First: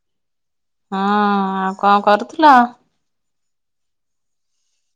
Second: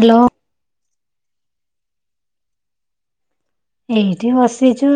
Hello. ହଁ ଆଉ କଣ କରୁଥିଲ? ଏଇଠି ବସିଛୁ।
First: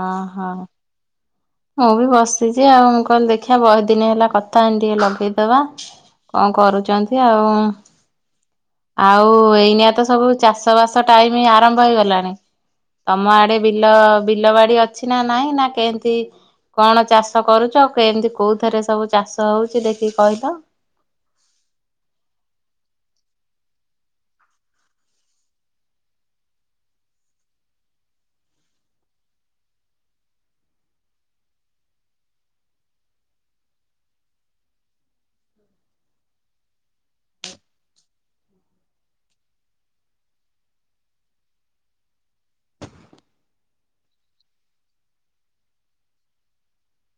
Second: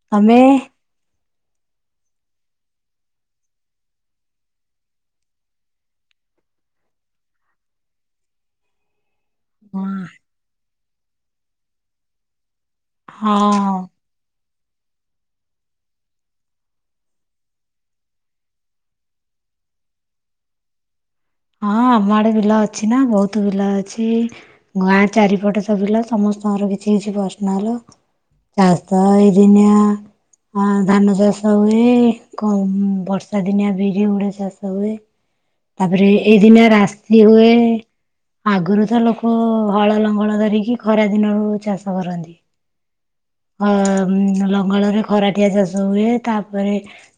ଅ ତମେ? ହୋ। ମୁଁ ବି ବସିଛି ଆଉ ମୁଁ କହିଲି ଦେଖିବା ବହୁତ ଦିନ ହେଲା କଥା ହେଇନି ଟିକେ ଲଗେଇଦବା ଙ୍କ କରୁଛନ୍ତି ଆଉ। ଆଉ ହଁ। ଏଇନିଆ ତ ସବୁ ଚାଷ ବା ଟାଇମି ଆରମ୍ଭ ହେଇଗଲାଣି। ତମ ହଁ ଆଡେ ବିଲ ବି ବିଲ ବାଡି ଅଛି ନା ନାଇଁ ନା କେମତି କଣ ଚାଷ କରୁଚ ଆଉ କେମିତି କୋଉଥିରେ ସବୁ ଚାଷ ହଉଛି ଦେଖିକି କହିଲ। ହଁ ଆମ ଆଡେ ବିଲ ଅଛି ନା ବହୁତ ବିଲ ଅଛି ଗାଁ ଚାରିପଟେ ତ ବିଲ ସମସ୍ତଙ୍କର କିଛି କିଛି ପସନାଲ ଚାଷ ଏଇ ଦିନିଆ ଧାନ ଆଁ ଚାଷ ହୁଏ କ ମ ବର୍ଷା ଦିନିଆ ବିରି ମୁଡା ଚାଷ ହୁଏ। ତାପରେ ଏ-ଏଇଦିନିଆ ରାଶି ହୁଏ ଆଗରୁ ତ ଲୋକ ହଳ ଲଙ୍ଗଳ ଧରିକି ଖରା ଦିନରୁ ଚାଷ କରନ୍ତି। ଅ ମ ଲଙ୍ଗଲରେ ଖରାଟିଆ ଚାଷ ହୁଏ ତାପରେ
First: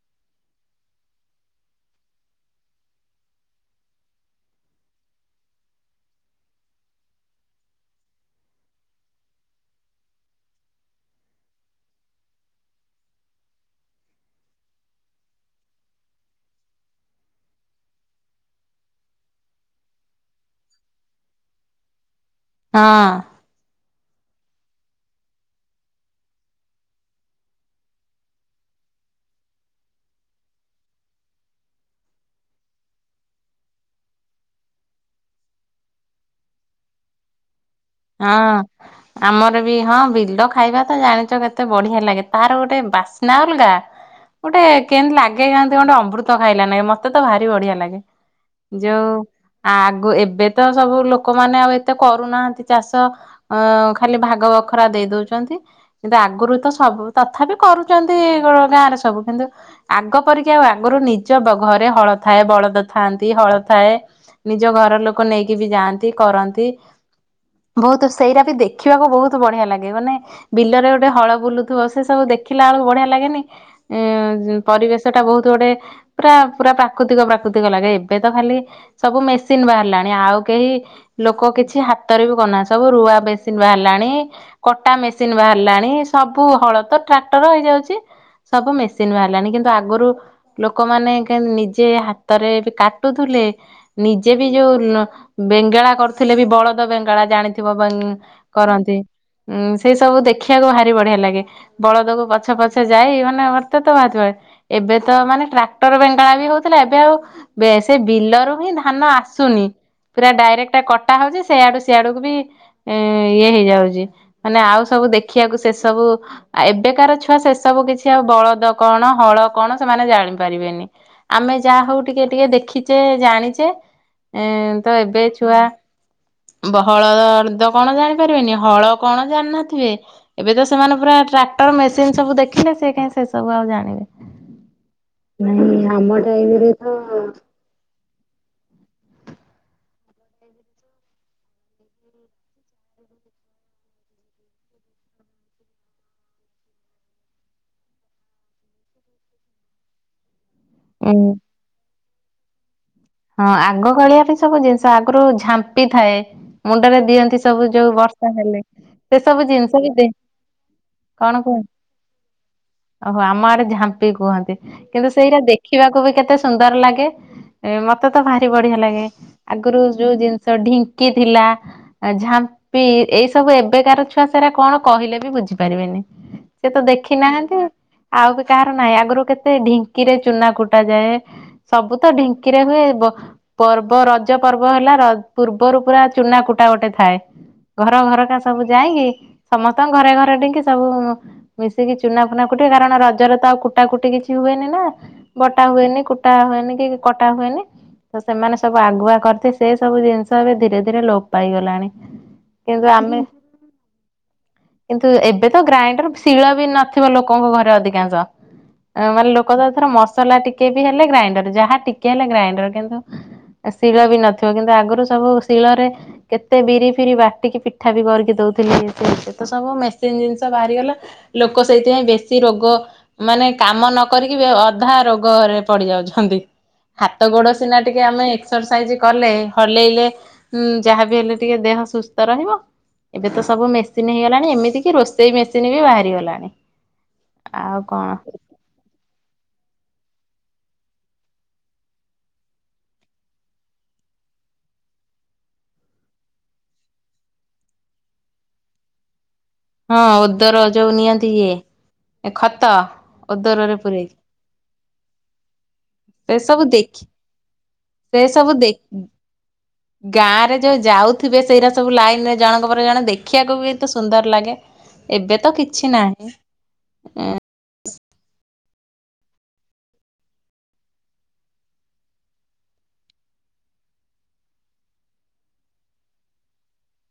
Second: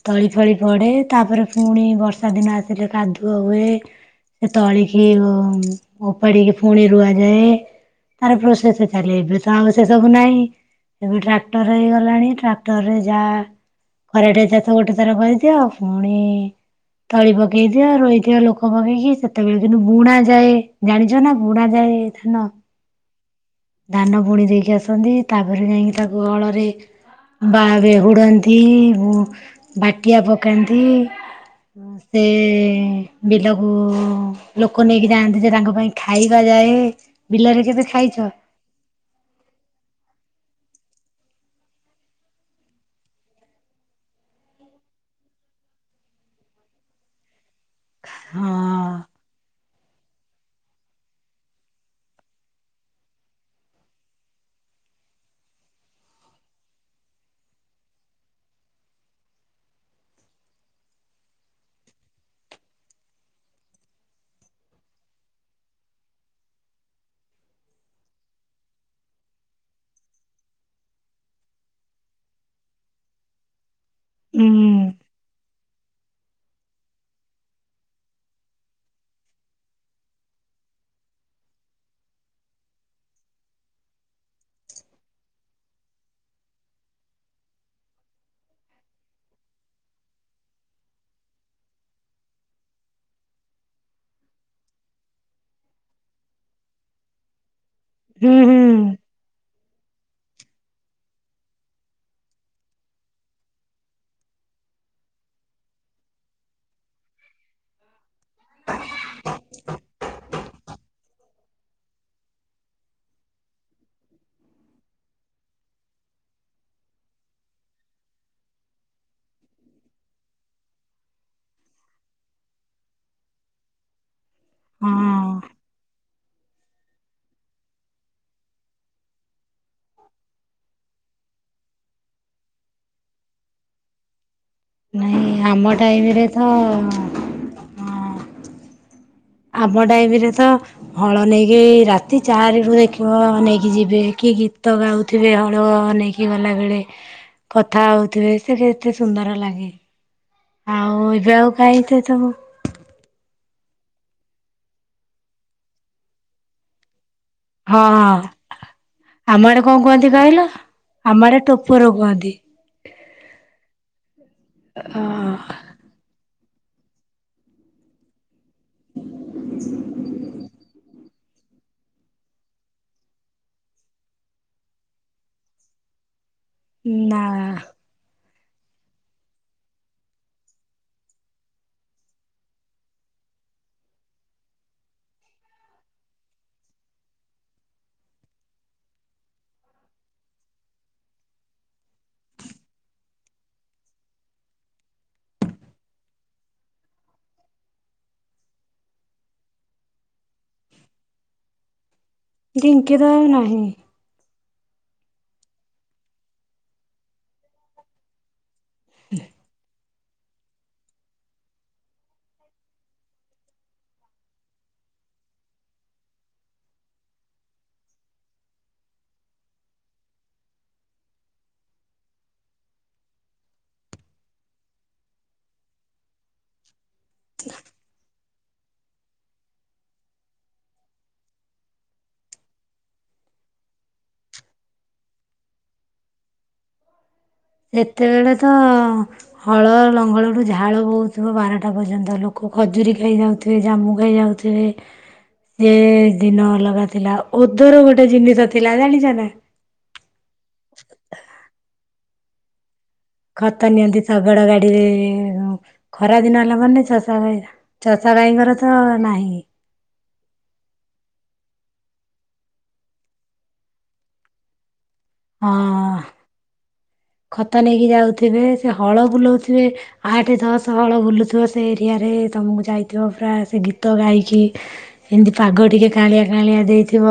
ତଳି ଫଳି ପଡେ ତାପରେ ପୁଣି ବର୍ଷା ଦିନ ଆସିଲେ କାଦୁଅ ହୁଏ ସେ ତଳିକି ଓମ ଓପାଡିକି ପୁଣି ରୁଆଯାଏ ତାର ପ୍ରୋସେସ ଚାଲେ ଏବେ ତ ଆଉ ସେ ସବୁ ନାଇ। ଏବେ ଟ୍ରାକ୍ଟର ହେଇଗଲାଣି ଟ୍ରାକ୍ଟର ରେ ଯାହା ଖରାଟେ ଚାଷ ଗୋଟେ ଥର କରିଦିଅ ପୁଣି ତଳି ପକେଇ ଦିଅ ରହିଥିବ ଲୋକ ପକେଇକି ସେତେବେଳେ କିନ୍ତୁ ବୁଣା ଯାଏ ଜାଣିଛ ନା ବୁଣା ଯାଏ। ଧାନ ହଁ ଧାନ ବୁଣି ଦେଇକି ଆସନ୍ତି ତାପରେ ଯାଇକି ତାକୁ ହଳରେ ବାରେ ହୁଡନ୍ତି ବୁ ବାଟିଆ ପକାନ୍ତି ଅ ସେ ବିଲକୁ ଲୋକ ନେଇକି ଯାଆନ୍ତି ଯେ ତାଙ୍କ ପାଇଁ ଖାଇବା ଯାଏ ବିଲରେ କେବେ ଖାଇଛ? ହଁ ଆମର ବି ହଁ ବିଲ ଖାଇବା ତ ଜାଣିଛ କେତେ ବଢିଆ ଲାଗେ ତାର ଗୋଟେ ବାସ୍ନା ଅଲଗା ଗୋଟେ କେମତି ଲାଗେ କେମତି ଗଣ୍ଡ ଅମ୍ବୃତ ଖାଇଲା ନେ ମତେ ତ ଭାରି ବଢିଆ ଲାଗେ। ହଁ ଯୋଉ। ଆଗୁ ଏବେ ତ ସବୁ ଲୋକମାନେ ଆଉ ଏତେ କରୁନାହାନ୍ତି। ଚାଷ ଅ ଖାଲି ଭାଗ ବଖରା ଦେଇ ଦଉଚନ୍ତି କିନ୍ତୁ ଆଗରୁ ତ ସବୁ ତଥାପି କରୁଚନ୍ତି ଅ ଗାଁରେ ସବୁ କିନ୍ତୁ ଆଗ ପରିକି ଆଉ ଆଗରୁ ନିଜ ବ ଘରେ ହଳ ଥାଏ ବଳଦ ଥାଆନ୍ତି ହଳ ଥାଏ ନିଜ ଘର ଲୋକ ନେଇକି ବି ଯାଆନ୍ତି କରନ୍ତି। ବହୁତୁ ସେଇରାବି ଦେଖିବାକୁ ବହୁତୁ ବଢିଆ ଲାଗେ ମାନେ ବିଲରେ ଗୋଟେ ହଳ ବୁଲୁଥୁବ ସେ ସବୁ ଦେଖିଲା ବେଳକୁ ବଢିଆ ଲାଗେନି। ଏଁ ହୁଁ ଜ ପରିବେଶ ଟା ବହୁତୁ ଗୋଟେ। ପୁରା ପୁରା ପ୍ରାକୃତିକ ପ୍ରାକୃତିକ ଲାଗେ ଏବେ ତ ଖାଲି ସବୁ ମେସିନ ବାହାରିଲାଣି ଆଉ କେହି ଲୋକ କିଛି ହାତରେ ବି ବନା ସବୁ ରୁଆ ବେସିନ ବାହାରିଲାଣି କଟା ମେସିନ ବାହାରିଲାଣି ସବୁ ହଳ ତ ଟ୍ରାକ୍ଟର ହେଇଯାଉଚି ସବୁ ମେସିନ ବାହାରିଲାଣି କିନ୍ତୁ ଆଗରୁ ଲୋକମାନେ କେନ ନିଜେ ହାତରେ ବି କାଟୁଥୁଲେ ନିଜେ ବି ଯୋଉ ଲ ବେଙ୍ଗେଳା କରୁଥିଲେ ବି ବଳଦ ବେଙ୍ଗ ଗଳା ଜାଣି ଥି ଥିବ ହୁଁ ହୁଁ ବଂ-କରନ୍ତି ଉଁ ସେଇ ସବୁ ଦେଖି ଦେଖିବାକୁ ଭାରି ବଢିଆ ଲାଗେ ବଳଦକୁ ପଛେ ପଛେ ଯାଇ ମାନେ ମର୍ତେ ତ ଭାରି ବ-ଏବେ ତ ମାନେ ଟ୍ରାକ୍ଟର୍ ବେଙ୍ଗେଳା ବି ହଉଥିଲା ଏବେ ଆଉ ବେ-ସେ ବିଲରୁ ହିଁ ଧାନ ଆସୁନି ପୁରା ଡାଇରେକ୍ଟ କଟା ହଉଚି ସେଇଆଡୁ ସିଆଡୁକୁ ବି ଇଁ ଇଏ ହେଇଯାଉଚି ମାନେ ଆଉ ସବୁ ଦେଖିବାକୁ ସେ ସବୁ ଏବେକାର ଛୁଆ ସେ ସବୁ କିଛି ଆଉ ବଳଦ କଣ ହଳ କଣ ସେମାନେ ଜାଣିପାରିବେନି ଆମେ ଯାହା ହଉ ଟିକେ ଟିକେ ଦେଖିଚେ ଜାଣିଚେ। ଏଁ ତ ଏବେ ହଁ ଛୁଆ। ବହଳଦ-ଅଦ୍ର କଣ ଜାଣିପାରିବେନି ହଳ କଣ ଜାଣିିନଥିବେ ଏବେ ତ ସେମାନେ ପୁରା ଟ୍ରାକ୍ଟର ମେସିନ୍ ସବୁ ଦେଖିଲେ ସେ କାଇଁ ସେ ସବୁ ଆଉ ଜାଣିବେ। ନାଇଁ ଆମ ଟାଇମିରେ ତଅ ହଁ ଆମ ଟାଇମିରେ ତ ହଳ ନେଇକି ରାତି ଚାଆରିରୁ ଦେଖିବ ନେଇକି ଯିବେ କି ଗୀତ ଗାଉଥିବେ ହଳୁଅ ନେଇକି ଗଲା ବେଳେ କଥା ହଉଥିବେ ସେ କେତେ ସୁନ୍ଦର ଲାଗେ। ଆଉ ଉଁ। ଏବେ ଆଉ ଖାଇଥ କାମ । ହଁ ଆଗ କାଳିଆ ବି ସବୁ ଜିନିଷ ଆଗରୁ ଝାମ୍ପି ଥାଏ ମୁଣ୍ଡରେ ଦିଅନ୍ତି ସେ-ସବୁ ହଁ ଯୋଉ ହଁ ବର୍ଷା ହେଲେ ସେ ଆମ ସବୁ ଆଡେ ଜିନିଷ କଣ ବି କୁହନ୍ତି କହିଲ ଆମ ଆଡେ ଦେ-କଣ କୁଁ ଟୋପର କୁହନ୍ତି ଓହୋ ଆମ ଆଡେ ଝାମ୍ପି କୁହନ୍ତି ଅ କିନ୍ତୁ ସେଇଟା ଦେଖିବାକୁ ବି କେତେ ସୁ ସୁନ୍ଦର ଲାଗେ ଏ ମତେ ତୁ ତ ଭା ବଢିଆ ଲାଗେ ଆଗରୁ ଯୋଉ ଜିନିଷ ଢିଙ୍କ କିି ଥିଲା ଝାମ୍ପି ଏଇ ସବୁ ଏବେକାର ଛୁଆ ସେରା କଣ କହିଲେ ବି ବୁଝିପାରିବେନି। ସେ ତ ଦେଖି ନା ନାହାନ୍ତି ଆଉ କି କାହାର ନାହିଁ ଆଗରୁ କେତେ ଢିଙ୍କିରେ ଚୁନା କୁଟା ଯାଏ ସବୁ ତ ଢିଙ୍କିରେ ହୁଏ ବ-ପର୍ବ ରଜ ପର୍ବ ହେଲା ର -ପୂର୍ବରୁ ପୁରା ଚୁନା କୁଟା ଗୋଟେ ଥାଏ ।ଘର ଘରକା ସବୁ ଯାଇଁକି ସମସ୍ତଙ୍କ ଘରେ ଘରେ ଢିଙ୍କି ସବୁ ମିଶିକି ଚୁନା ଫୁନା କୁଟିବେ କାରଣ ରଜରେ ତ ଆଉ କୁଟା କୁଟି କିଛି ହୁଏନି ନା ବଟା ହୁଏନି କୁଟା ହୁଏନି କି କଟା ହୁଏନି ତ ସେମାନେ ସବୁ ଆଗୁଆ କରତି ସେ ସବୁ ଜିନିଷ ଏବେ ଧୀରେ ଧୀରେ ଲୋପ୍ ପାଇଗଲାଣି। କିନ୍ତୁ ଢିଙ୍କି ତ ଆମେ ଆଉ ନାହିଁ। କିନ୍ତୁ ଏବେ ତ ଗ୍ରାଇଣ୍ଡର୍ ଶିଳ ବି ନଥିବ ଲୋକଙ୍କ ଘରେ ଅଧିକାଂଶ। [unintelligible] ଲୋକ ତ ଥର ମସ୍ ମସଲା ଟିକେ ବି ହେଲେ ଗ୍ରାଇଣ୍ଡର ଯାହା ଟିକେ ହେଲେ ଗ୍ରାଇଣ୍ଡର। କିନ୍ତୁ ଶିଳ ବି ନଥିବ କିନ୍ତୁ ଆଗରୁ ସବୁ ଶିଳରେ କେତେ ବିରି ଫିରି ବାଟିକି ପିଠା ବି କରିକି ଦଉଥିଲି ଏତେ ଏତ-ସବୁ ମେସିନ୍ ଜିନିଷ ବାହାରିଗଲା ଲୋକ ସେଇଥିପାଇଁ ବେଶୀ ରୋଗ ମାନେ କାମ ନ କରିକି ବି ଅଧା ରୋଗରେ ପଡିଯାଉଛନ୍ତି। ହାତ ଗୋଡ ସ୍ ଯଦି ଆମେ ଏକ୍ସରସାଇଜ କଲେ ହଲେଇଲେ ଉଁ ଯାହା ବିି ହେଲେ ଟିକେ ଦେହ ସୁସ୍ଥ ରହିବ ଏବେ ତ ସବୁ ମେସିନ ହେଇଗଲାଣି ଏମିତି କିି ରୋଷେଇ ମେସିନ ବି ବାହାରି ଗଲାଣି। ଯେତେବେଳେ ତ ହଳ ଲଙ୍ଗଳ ରୁ -ଝାଳ ବୋହୁଥିବ ବାରଟା ପର୍ଯ୍ୟନ୍ତ ଲୋକ ଖଜୁରୀ ଖାଇଯାଉଥିବେ ଜାମୁ ଖାଇଯାଉଥିବେ ସେଏ ଦିନ ଅଲଗା ଥିଲା ଓଦର ଗୋଟେ ଜିନିଷ ଥିଲା ଜାଣିଚ ନା? ହଁ ଓଦର ଯଉ ନିଅନ୍ତି। ଏ ଖତ ଖତ ଓଦରରେ ନିଅନ୍ତି ପୁରେଇକି ଶଗଡ ଗାଡିରେ, ଖରା ସେ ଦିନ ହେଲା ସବୁ ମାନେେ ଦେଖି ଚଷା ଭାଇ, ଚଷା ସେ ସବୁ ଭାଇଙ୍କର ଦେ ତ ନାହିଁ ଗାଁ ରେ ଯୋଉ ଯାଉଥିବେ ସେଇଗୁରା ସବୁ ଲାଇନରେ ଜଣଙ୍କ ପରେ ଜଣେ ଦେଖିବାକୁ ବିତ କେତେ ସୁନ୍ଦର ଲାଗେ। ଏବେ ତ କିଛି ହଁ ନାହିଁ। ଥିବେ ସେ ହଳ ବୁଲଉଥିବେ ଆଠେ, ଦଶ ହଳ ବୁଲୁଥିବ ସେ ଏରିଆରେ, ତମକୁ ଯାଇଥିବ ପୁରା ସେ ଗୀତ ଗାଇକି ଏମିତି ପାଗ ଟିକେ କାଆଁଳିଆ କାଆଁଳିଆ ଦେଇଥିବ,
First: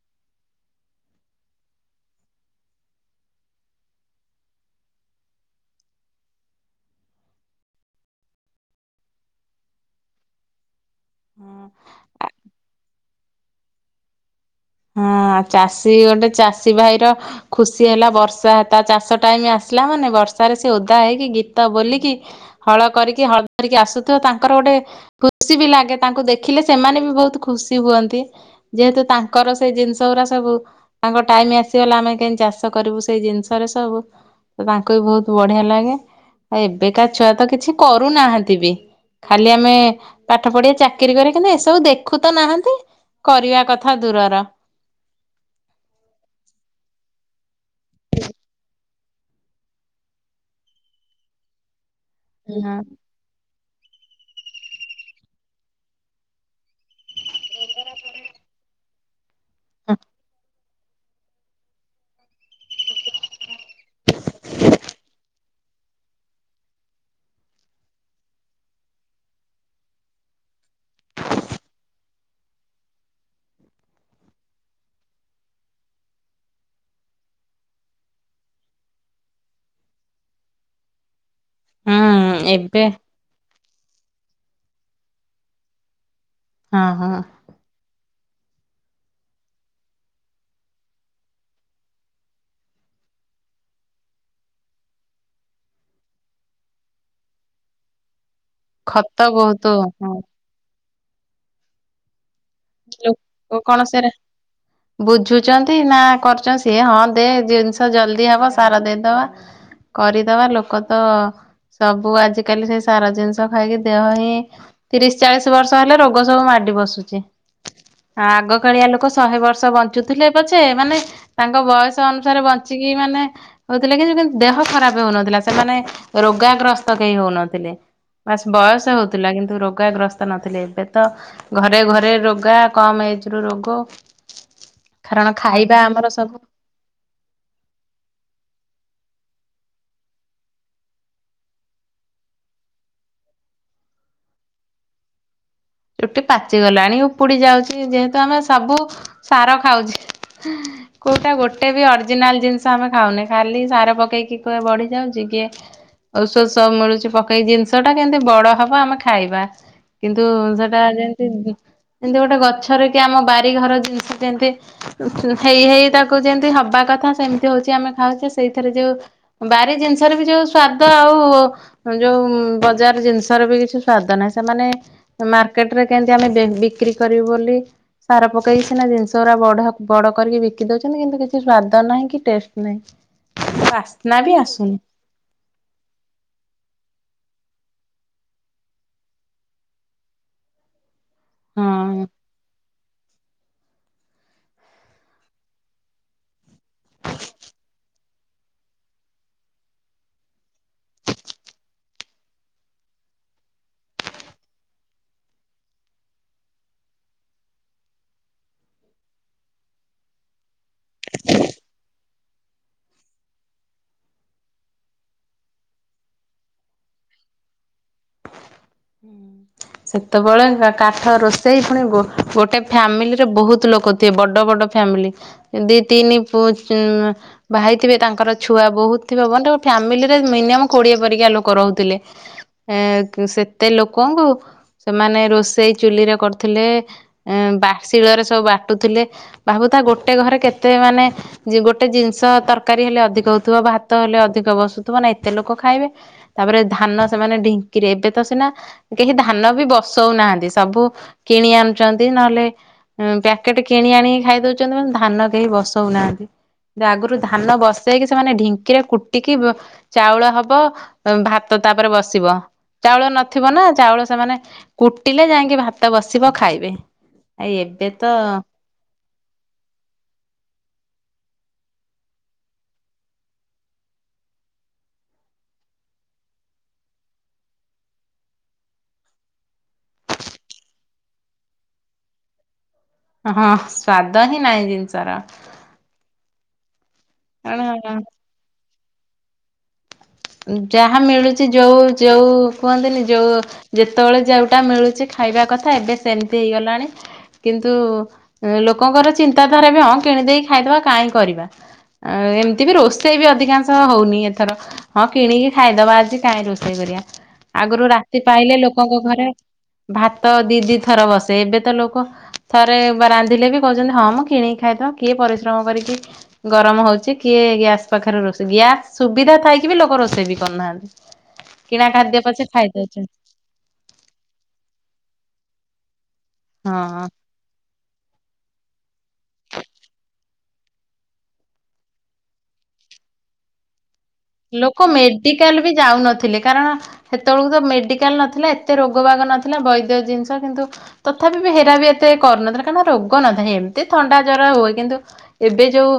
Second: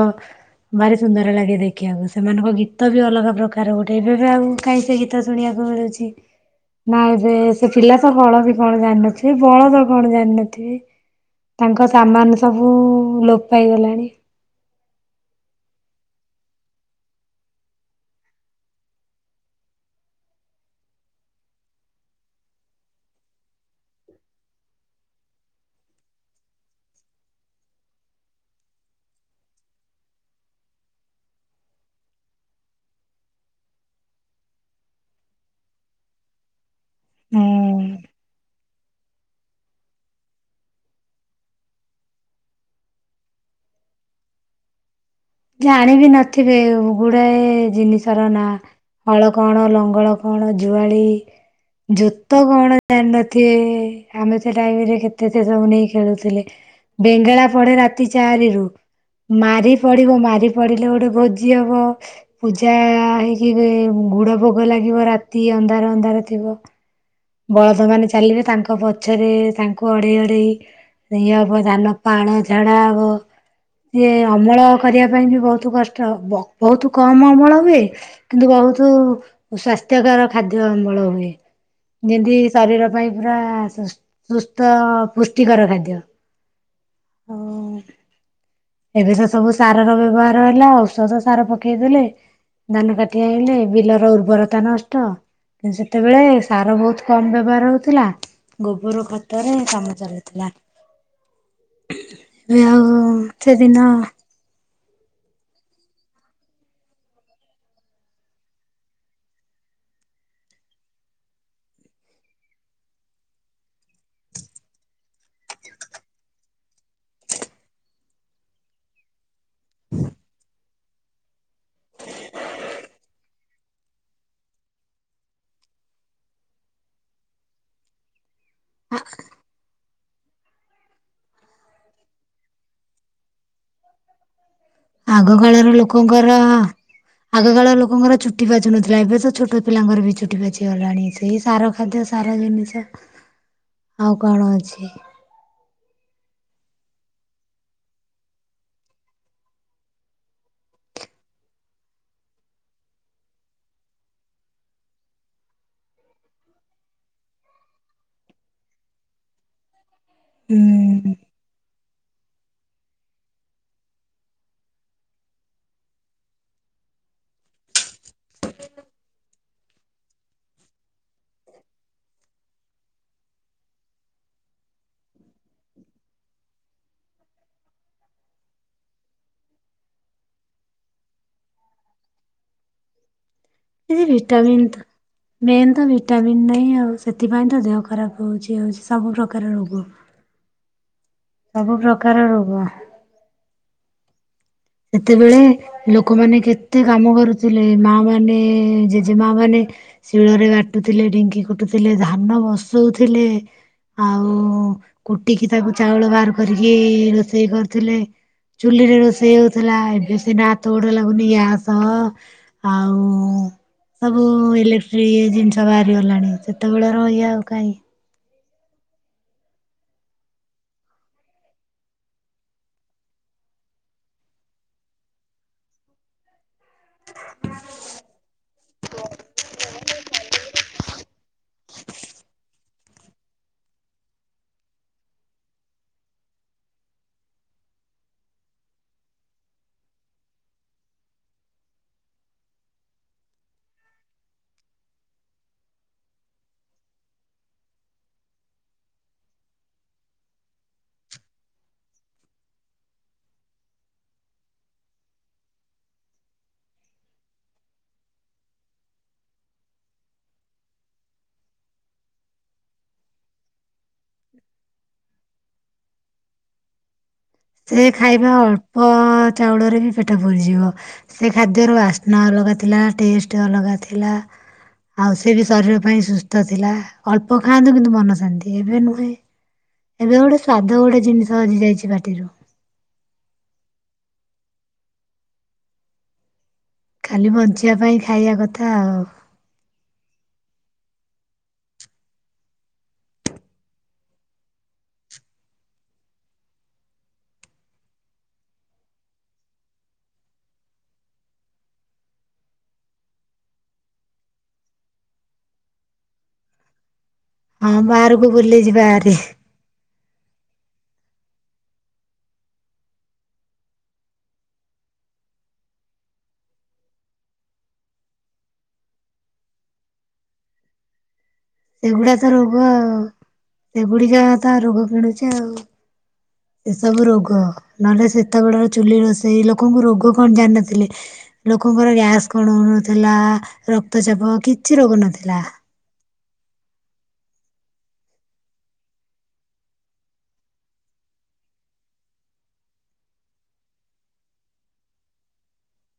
ଭାରି ସୁନ୍ଦର ଲାଗେ ଦେଖିବାକୁ ସେମାନଙ୍କ ଗୀତ ବି ଅଲଗା ପ୍ରକାର ଗୋଟେ ଏବେବିଆଉ କାଇଁ ସେ ଗୀତ ଶୁଣିବାକୁ ମିଳୁଛି, ନା ଏବେ ସେ ପିଲା ତ ହଳ ବି କଣ ଜାଣିନଥିବେ ବଳଦ କଣ ଜାଣିନଥିବେ। ତାଙ୍କ ସାମାନ ସବୁ ଲୋପ୍ ପାଇଗଲାଣି। ହଁ। ଚାଷୀ ଗୋଟେ ଚାଷୀ ଭାଇ ର ଖୁସି ହେଲା ବର୍ଷା ତା ଚାଷ ଟାଇମ ଆସିଲା ମାନେ ବର୍ଷାରେ ସେ ଓଦା ହେଇକି ଗୀତ ବୋଲିକି ହଳ କରିକି ହଳ ଧରିକି ଆସୁଥିବ ତାଙ୍କର ଗୋଟେ ଖୁସି ବି ଲାଗେ ତାଙ୍କୁ ଦେଖିଲେ ସେମାନେ ବି ବହୁତ ଖୁସି ହୁଅନ୍ତି। ଯେହେତୁ ତା କର ସେଇ ଜିନିଷ ଗୁରା ସବୁ ତାଙ୍କ ଟାଇମି ଆସିଗଲା ଆମେ କେମତି ଚାଷ କରିବୁ ସେଇ ଜିନିଷରେ ସବୁ ତାଙ୍କୁ ବି ବହୁତ ବଢିଆ ଲାଗେ। ଆଉ ଏବେକା ଛୁଆ ତ କିଛି କରୁନାହାନ୍ତି ବି, ଖାଲି ଆମେ ପାଠ ପଢିବା ଚାକିରି କରେ କିନ୍ତୁ ଏସବୁ ଦେଖୁ ତ ନାହାନ୍ତି କରିବା କଥା ଦୂରର। ଜାଣିବି ନଥିବେ ଗୁଡାଏ ଜିନିଷର ନାଁ। ହଳ କଣ? ଲଙ୍ଗଳ କଣ? ଜୁଆଳି ଜୋତ କଣ ଜାଣିନଥିବେ? ଆମେ ସେ ଟାଇମରେ କେତେ ସେ ସବୁ ନେଇ ଖେଳୁଥିଲେ, ବେଙ୍ଗେଳା ପଡେ ରାତି ଚାରି ରୁ। ମାରି ପଡିବ ମା ପଡିଲେ ଗୋଟେ ଭୋଜି ହବ। ପୂଜା ହେଇକି [unintelligible] ଗୁଡ ଭୋଗ ଲାଗିବ ରାତ୍ ତି ଅନ୍ଧାର ଅନ୍ଧାର ଥିବ। ବଳଦ ମାନେ ଚାଲିବେ। ତାଙ୍କ ପଛରେ ତାଙ୍କୁ ଅଡେଇ ଅଡେଇ ଇଏ ହବ ଧାନ ପାଳ ଝାଡା ହବ। ଇଏ ଅମଳ କରିବା ପାଇଁ ବି ବହୁତ କଷ୍ଟ। ବହୁତ କମ ଅମଳ ହୁଏ। କିନ୍ତୁ ବହୁତ ସ୍ଵାସ୍ଥ୍ୟକର ଖାଦ୍ୟ ଅମଳ ହୁଏ। ଯେମିତି ହୁଁ ଏବେ ଶରୀର ପାଇଁ ପୁରା ସୁସ୍ ସୁସ୍ ତ ପୁଷ୍ଟିକର ଖାଦ୍ୟ। ହଁ ହଁ। ଆଉ ଏବେ ତ ସବୁ ସାରର ବ୍ୟବହାର ହେଲା। ଔଷଧ ସାର ପକେଇଦେଲେ ଧାନ କାଟିଆଇଁଲେ ବିଲର ଉର୍ବରତା ନଷ୍ଟ, କିନ୍ତୁ ସେତେବେଳେ ସାର ବହୁତ୍ କମ୍ ବ୍ୟବହାର ହଉଥିଲା। ଗୋବର ଖତ ଖତରେ ବହୁତ କାମ ଚାଲିଥିଲା। ଉଉ ଏବେ ଆଉ ସେଦିନ ବୁଝୁଚନ୍ତି ନା କରୁଚନ୍ତି ସିଏ ହଁ ଦେ ଜିନିଷ ଜଲଦି ହବ ସାର ଦେଇଦବା କରିଦବା ଲୋକ ତ ସବୁ ଆଜିକାଲି ସେ ସାର ଜିନିଷ ଖାଇକି ଦେହ ହିଁ, ତିରିଶ ଚାଳିଶ ବର୍ଷ ହେଲେ ରୋଗ ସବୁ ମାଡି ବସୁଚି। ଆଗକାଳିଆ ଲୋକ ଶହେ ବର୍ଷ୍ ର୍ଷ ବଞ୍ଚୁଥିଲେ ପଛେ ମାନେ ତାଙ୍କ ବୟସ ଅନୁସାରେ ବଞ୍ଚିକି ମାନେ ହଉଥିଲେ କିନ୍ତୁ କିନ୍ତୁ ଦେହ ଖରାପେ ହଉନଥିଲା, ସେମାନେ ରୋଗାଗ୍ରସ୍ତ କେହି ହଉନଥିଲେ। ବାସ୍ ବୟସ ହଉଥିଲା କିନ୍ତୁ ରୋଗାଗ୍ରସ୍ ତ ନଥିଲେ ଏବେ ତ ଘରେ ଘରେ ରୋଗ୍ ଗା କମ୍ ଏଜ୍ ରୁ ରୋଗ। କାରଣ ଆଗ କାଳର ଖାଇବା ଆମର ଲୋକଙ୍କର ସବୁ ଆଗ କାଳ ଲୋକଙ୍କର ଚୁଟି ପାଚୁନଥିଲା ଏବେ ତ ଛୋଟ ଛୋଟ ପିଲାଙ୍କର ବି ଚୁଟି ପାଚି ଗଲାଣି। ସେଇ ସାର ଖାଦ୍ୟ ସାର ଜିନିଷ ଆଉ କଣ ଅଛି? ଚୁଟି ପାଚିଗଲାଣି। ଉପୁଡି ଯାଉଚି। ଯେହେତୁ ଆମେ ସବୁ ସାର ଖାଉଛେ କୋଉଟା ଗୋଟେ ବି ଅରିଜିନାଲ ଜିନିଷ ଆମେ ଖାଉନେ ଖାଲି ସାର ପକେଇକି କଏ ବଢି ଯାଉଚି କିଏ ଔଷଧ ସବୁ ମିଳୁଚି ପକେଇକି ଜିନିଷ ଟା କେମତି ବଡ ହବ ଆମେ ଖାଇବା। କିନ୍ତୁ ଉଁ ସେ [unintelligible] ଏମତି ଗୋଟେ ଗଛରେ କି ଆମ ବାରି ଘର ଜିନିଷ ଯେମିତି ହେଇ ହେଇ ତାକୁ ଯେମତି ହବା କଥା ସେମତି ହଉଛି ଆମେ ଖାଉଛେ ସେଇଥିରେ ଯୋଉ ବାରି ଜିନିଷର ବି ଯୋଉ ସ୍ଵାଦ ଆଉ ଯୋଉ ବଜାର ଜିନିଷର ବି କିଛି ସ୍ଵାଦ ନାହିଁ। ସେମାନେ ମାର୍କ କେଟରେ କେମିତି ଆମେ ବେ ବିକ୍ରି କରିବୁ ବୋଲି ସାର ପକେଇକି ସିନା ଜିନିଷ ଗୁରା ବଢ ବଡ କରିକି ବିକି ଦଉଛନ୍ତି କିନ୍ତୁ କିଛି ସ୍ଵାଦ ନାହିଁ କି ଟେଷ୍ଟ ନାହିଁ। କିନ୍ତୁ ବାସ୍ନା ବି ଭିଟାମିନ୍ ଆସୁନି ତ ମେନ୍ ତ ଭିଟାମିିନ୍ ନାହିଁ ଆଉ। ସେଥିପାଇଁ ତ ଦେହ ଖରାପ ହଉଛି ହଉଛି ସବୁ ପ୍ରକାର ରୋଗ। ସବୁ ହଁ। ପ୍ରକାର ରୋଗ। ସେତେବେଳେ ଲୋକମାନେ କେତେ କାମ କରୁଥିଲେ ମା ମାନେ ଜେଜେମା ମାନେ ଶିଳରେ ବାଟୁଥିଲେ ଢଙ୍କି କୁଟୁଥିଲେ ଧାନ ବସଉଥିଲେ ଆଉ କୁଟିକି ତାକୁ ଚାଉଳ ବାହାର କରିକି ରୋଷେଇ କରୁଥିଲେ ଚୁଲିରେ ରୋଷେଇଉ। ଥିଲା ଏବେ ସିନା ହାତ ଗୋଡ ଲାଗୁନି ଗ୍ୟାସ ଆଉ ସବୁ ଇଲେକ୍ଟ୍ରିକ ଜିନିଷ ବାହାରିଗଲାଣି ସେତେବେଳେ ରହ ଆଉ କାହିଁ ସେତେବେଳେ କାଠ ରୋଷେଇ ପୁଣି ଗୋଟେ ଫ୍ୟାମିଲିରେ ବହୁତ ଲୋକ ଥଏ ବଡ ବଡ ଫ୍ୟାମିଲି ଦି ତିନି ଉ ଭାଇ ଥିବେ ତାଙ୍କର ଛୁଆ ବହୁତ ଥିବ ମାନେ। ଫ୍ୟାମିଲିରେ ମିନିମମ୍ କୋଡିଏ ପରିକା ଲୋକ ରହୁଥିଲେ ଏ ସେ ଏତେ ଲୋକଙ୍କୁ ସେମାନେ ରୋଷେଇ ଚୁଲିରେ କରୁଥିଲେ ବା ଶିଳରେ ସବୁ ବାଟୁଥିଲେ ଭାବୁ ତା ଗୋଟେ ଘରେ କେତେ ମାନେ ଗୋଟେ ଜିନିଷ ତରକାରୀ ହେଲେ ଅଧିକ ହଉଥିବ ଭାତ ହେଲେ ଅଧିକ ବସୁଥିବ ନା ଏତେ ଲୋକ ଖାଇବେ ତାପରେ ଧାନ ସେମାନେ ଢିଙ୍କିରେ ଏବେ ତ ସିନା। କେହି ଧାନ ବି ବସଉନାହାନ୍ତି ସବୁ କିଣି ଆଣୁଛନ୍ତି ନହେଲେ ପ୍ୟାକେଟ କିଣି ଆଣିକି ଖାଇ ଦଉଛନ୍ତି ଧାନ କେହି ବସଉନାହାନ୍ତି ଆଗରୁ ଧାନ ବସେଇକି ସେମାନେ ଢିଙ୍କିରେ କୁଟିକି ଚାଉଳ ହବ ଭାତ ତାପରେ ବସିବ ଚାଉଳ ନ ଥିବ ନା ଚାଉଳ। ମାନେ କୁଟିଲେ ଯାଇି। ଭାତ ବସିବ ଖାଇବେ। ଆଉ ସେ ଏବେ ତ ଖାଇବା ଅଳ୍ପ ଚାଉଳରେ ବି ପେଟ ଭୁରିଯିବ। ସେ ଖାଦ୍ୟର ବାସ୍ନା ଅଲଗା ଥିଲା ଟେଷ୍ଟ ଅଲଗା ଥିଲା ଆଉ ସେ ବି ଶରୀର ପାଇଁ ସୁସ୍ଥ ଥିଲା ଅଳ୍ପ ଖାଆନ୍ତୁ କିନ୍ତୁ ମନ ଶାନ୍ତି ଏବେ ନୁହେଁ ଏବେ ଗୋଟେ ସ୍ଵାଦ ଗୋଟେ ଜିନିଷ ହଜିଯାଇଛି ପାଟିରୁ। ହଁ ସ୍ଵାଦ ହିଁ ନାହିଁ ଜିନିଷର। କାଲି ବଞ୍ଚିବା କାରଣ ପାଇଁ ଖାଇବା କଥା। ଆଃ। ଯାହା ମିଳୁଛି ଯୋଉ ଯୋଉ କୁହନ୍ତିନି ଯୋଉ ଯେତେବେଳେ ଯୋଉଟା ମିଳୁଛି ଖାଇବା କଥା ଏବେ ସେମିତି ହେଇଗଲାଣି କିନ୍ତୁ ଲୋକଙ୍କର ଚିନ୍ତାଧାରା ବି ହଁ କିଣିଦେଇକ ଖାଇଦବା କାହିଁ କରିବା ଏମିତି ବି ରୋଷେଇ ବି ଅଧିକାଂଶ ହଉନି ଏଥର। ହଁ କିଣିକି ଖାଇଦବା ଆଜି କାହିଁ ରୋଷେଇ କରିବା। ହଁ ଆଗରୁ ରାତି ବାହାରକୁ ପାଇଲେ ବୁଲିଯିବା ଲୋକଙ୍କ ଆର। ଘରେ ଭାତ ଦି ଦି ଥର ବସେ ଏବେ ତ ଲୋକ ଥରେ ରାନ୍ଧିଲେ ବି କହୁଛନ୍ତି ହଁ ମୁଁ କିଣିକି ଖାଇଦ କିଏ ପରିଶ୍ରମ କରିକି ଗରମ ହଉଛି କିଏ ଗ୍ୟାସ୍ ପାଖରେ ରୋ ଗ୍ୟାସ ସୁବିଧା ଥାଇି। କେବେ ଲୋକ ରୋଷେଇ ବି କରୁନାହାନ୍ତି। କିଣା ସେଗୁଡା ଖାଦ୍ୟ ତ ପଛେ ରୋଗ ଖାଇଦଉଛନ୍ତି ସେଗୁଡିକା ତ ରୋଗ କିଣୁଛି ଆଉ। ଏ ସବ ହଁ। ରୋଗୋଗ। ନହେଲେ ସେତେବେଳର ଚୁଲି ରୋଷେଇ ଲୋକଙ୍କୁ ରୋଗ କଣ ଜାଣିନଥିଲଥିଲେ ଲୋକଙ୍କର ଗ୍ୟାସ୍ କଣ ହେନଥିଲାକ୍ତ। ଲୋକ ମେଡିକାଲ ବି ଯାଉନଥିଲେ। କାରଣ ସେତେବେଳକୁ ତ ମେଡ଼ିକାଲ ନଥିଲା ଏତେ ରୋଗ ବାଗ ନଥିଲା ବୈଦ୍ୟ ଜିନିଷ କିନ୍ତୁ ତଥାପି ବି ହେରା ବି ଏତେ କରୁନଥିଲା କାରଣ ରୋଗ ନଥାଏ ଏମିତି ଥଣ୍ଡା ଜ୍ର ହୁଏ କିନ୍ତୁ ଏବେ ଯେଉଁ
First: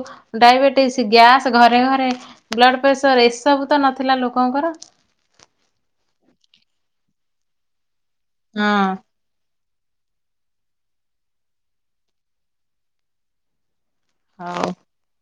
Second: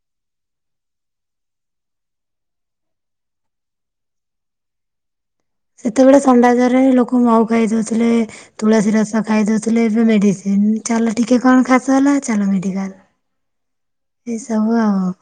ଡାଇବେଟିସ୍ ଗ୍ୟାସ୍ ଘରେ ଘରେ ବ୍ଲଡ଼ ପ୍ରସର ଏସବୁ ତ ନଥିଲା ଲୋକଙ୍କର। ସେତେବେଳେ ଣ୍ଡାଜରେ ଲୋକ ମଉ ଖାଇ ଦନ୍ତି? ଥିଲେ ହଁ ତୁଳସୀ ରସ ଖାଇଉ। ଏବେ ମେଡିସିନ ଚାଲ ଟିକେ କଣ ଖାସ ହେଲା ଚାଲ ମେଡିକାଲ। ହଉ। ଏସବୁ ଆଉ।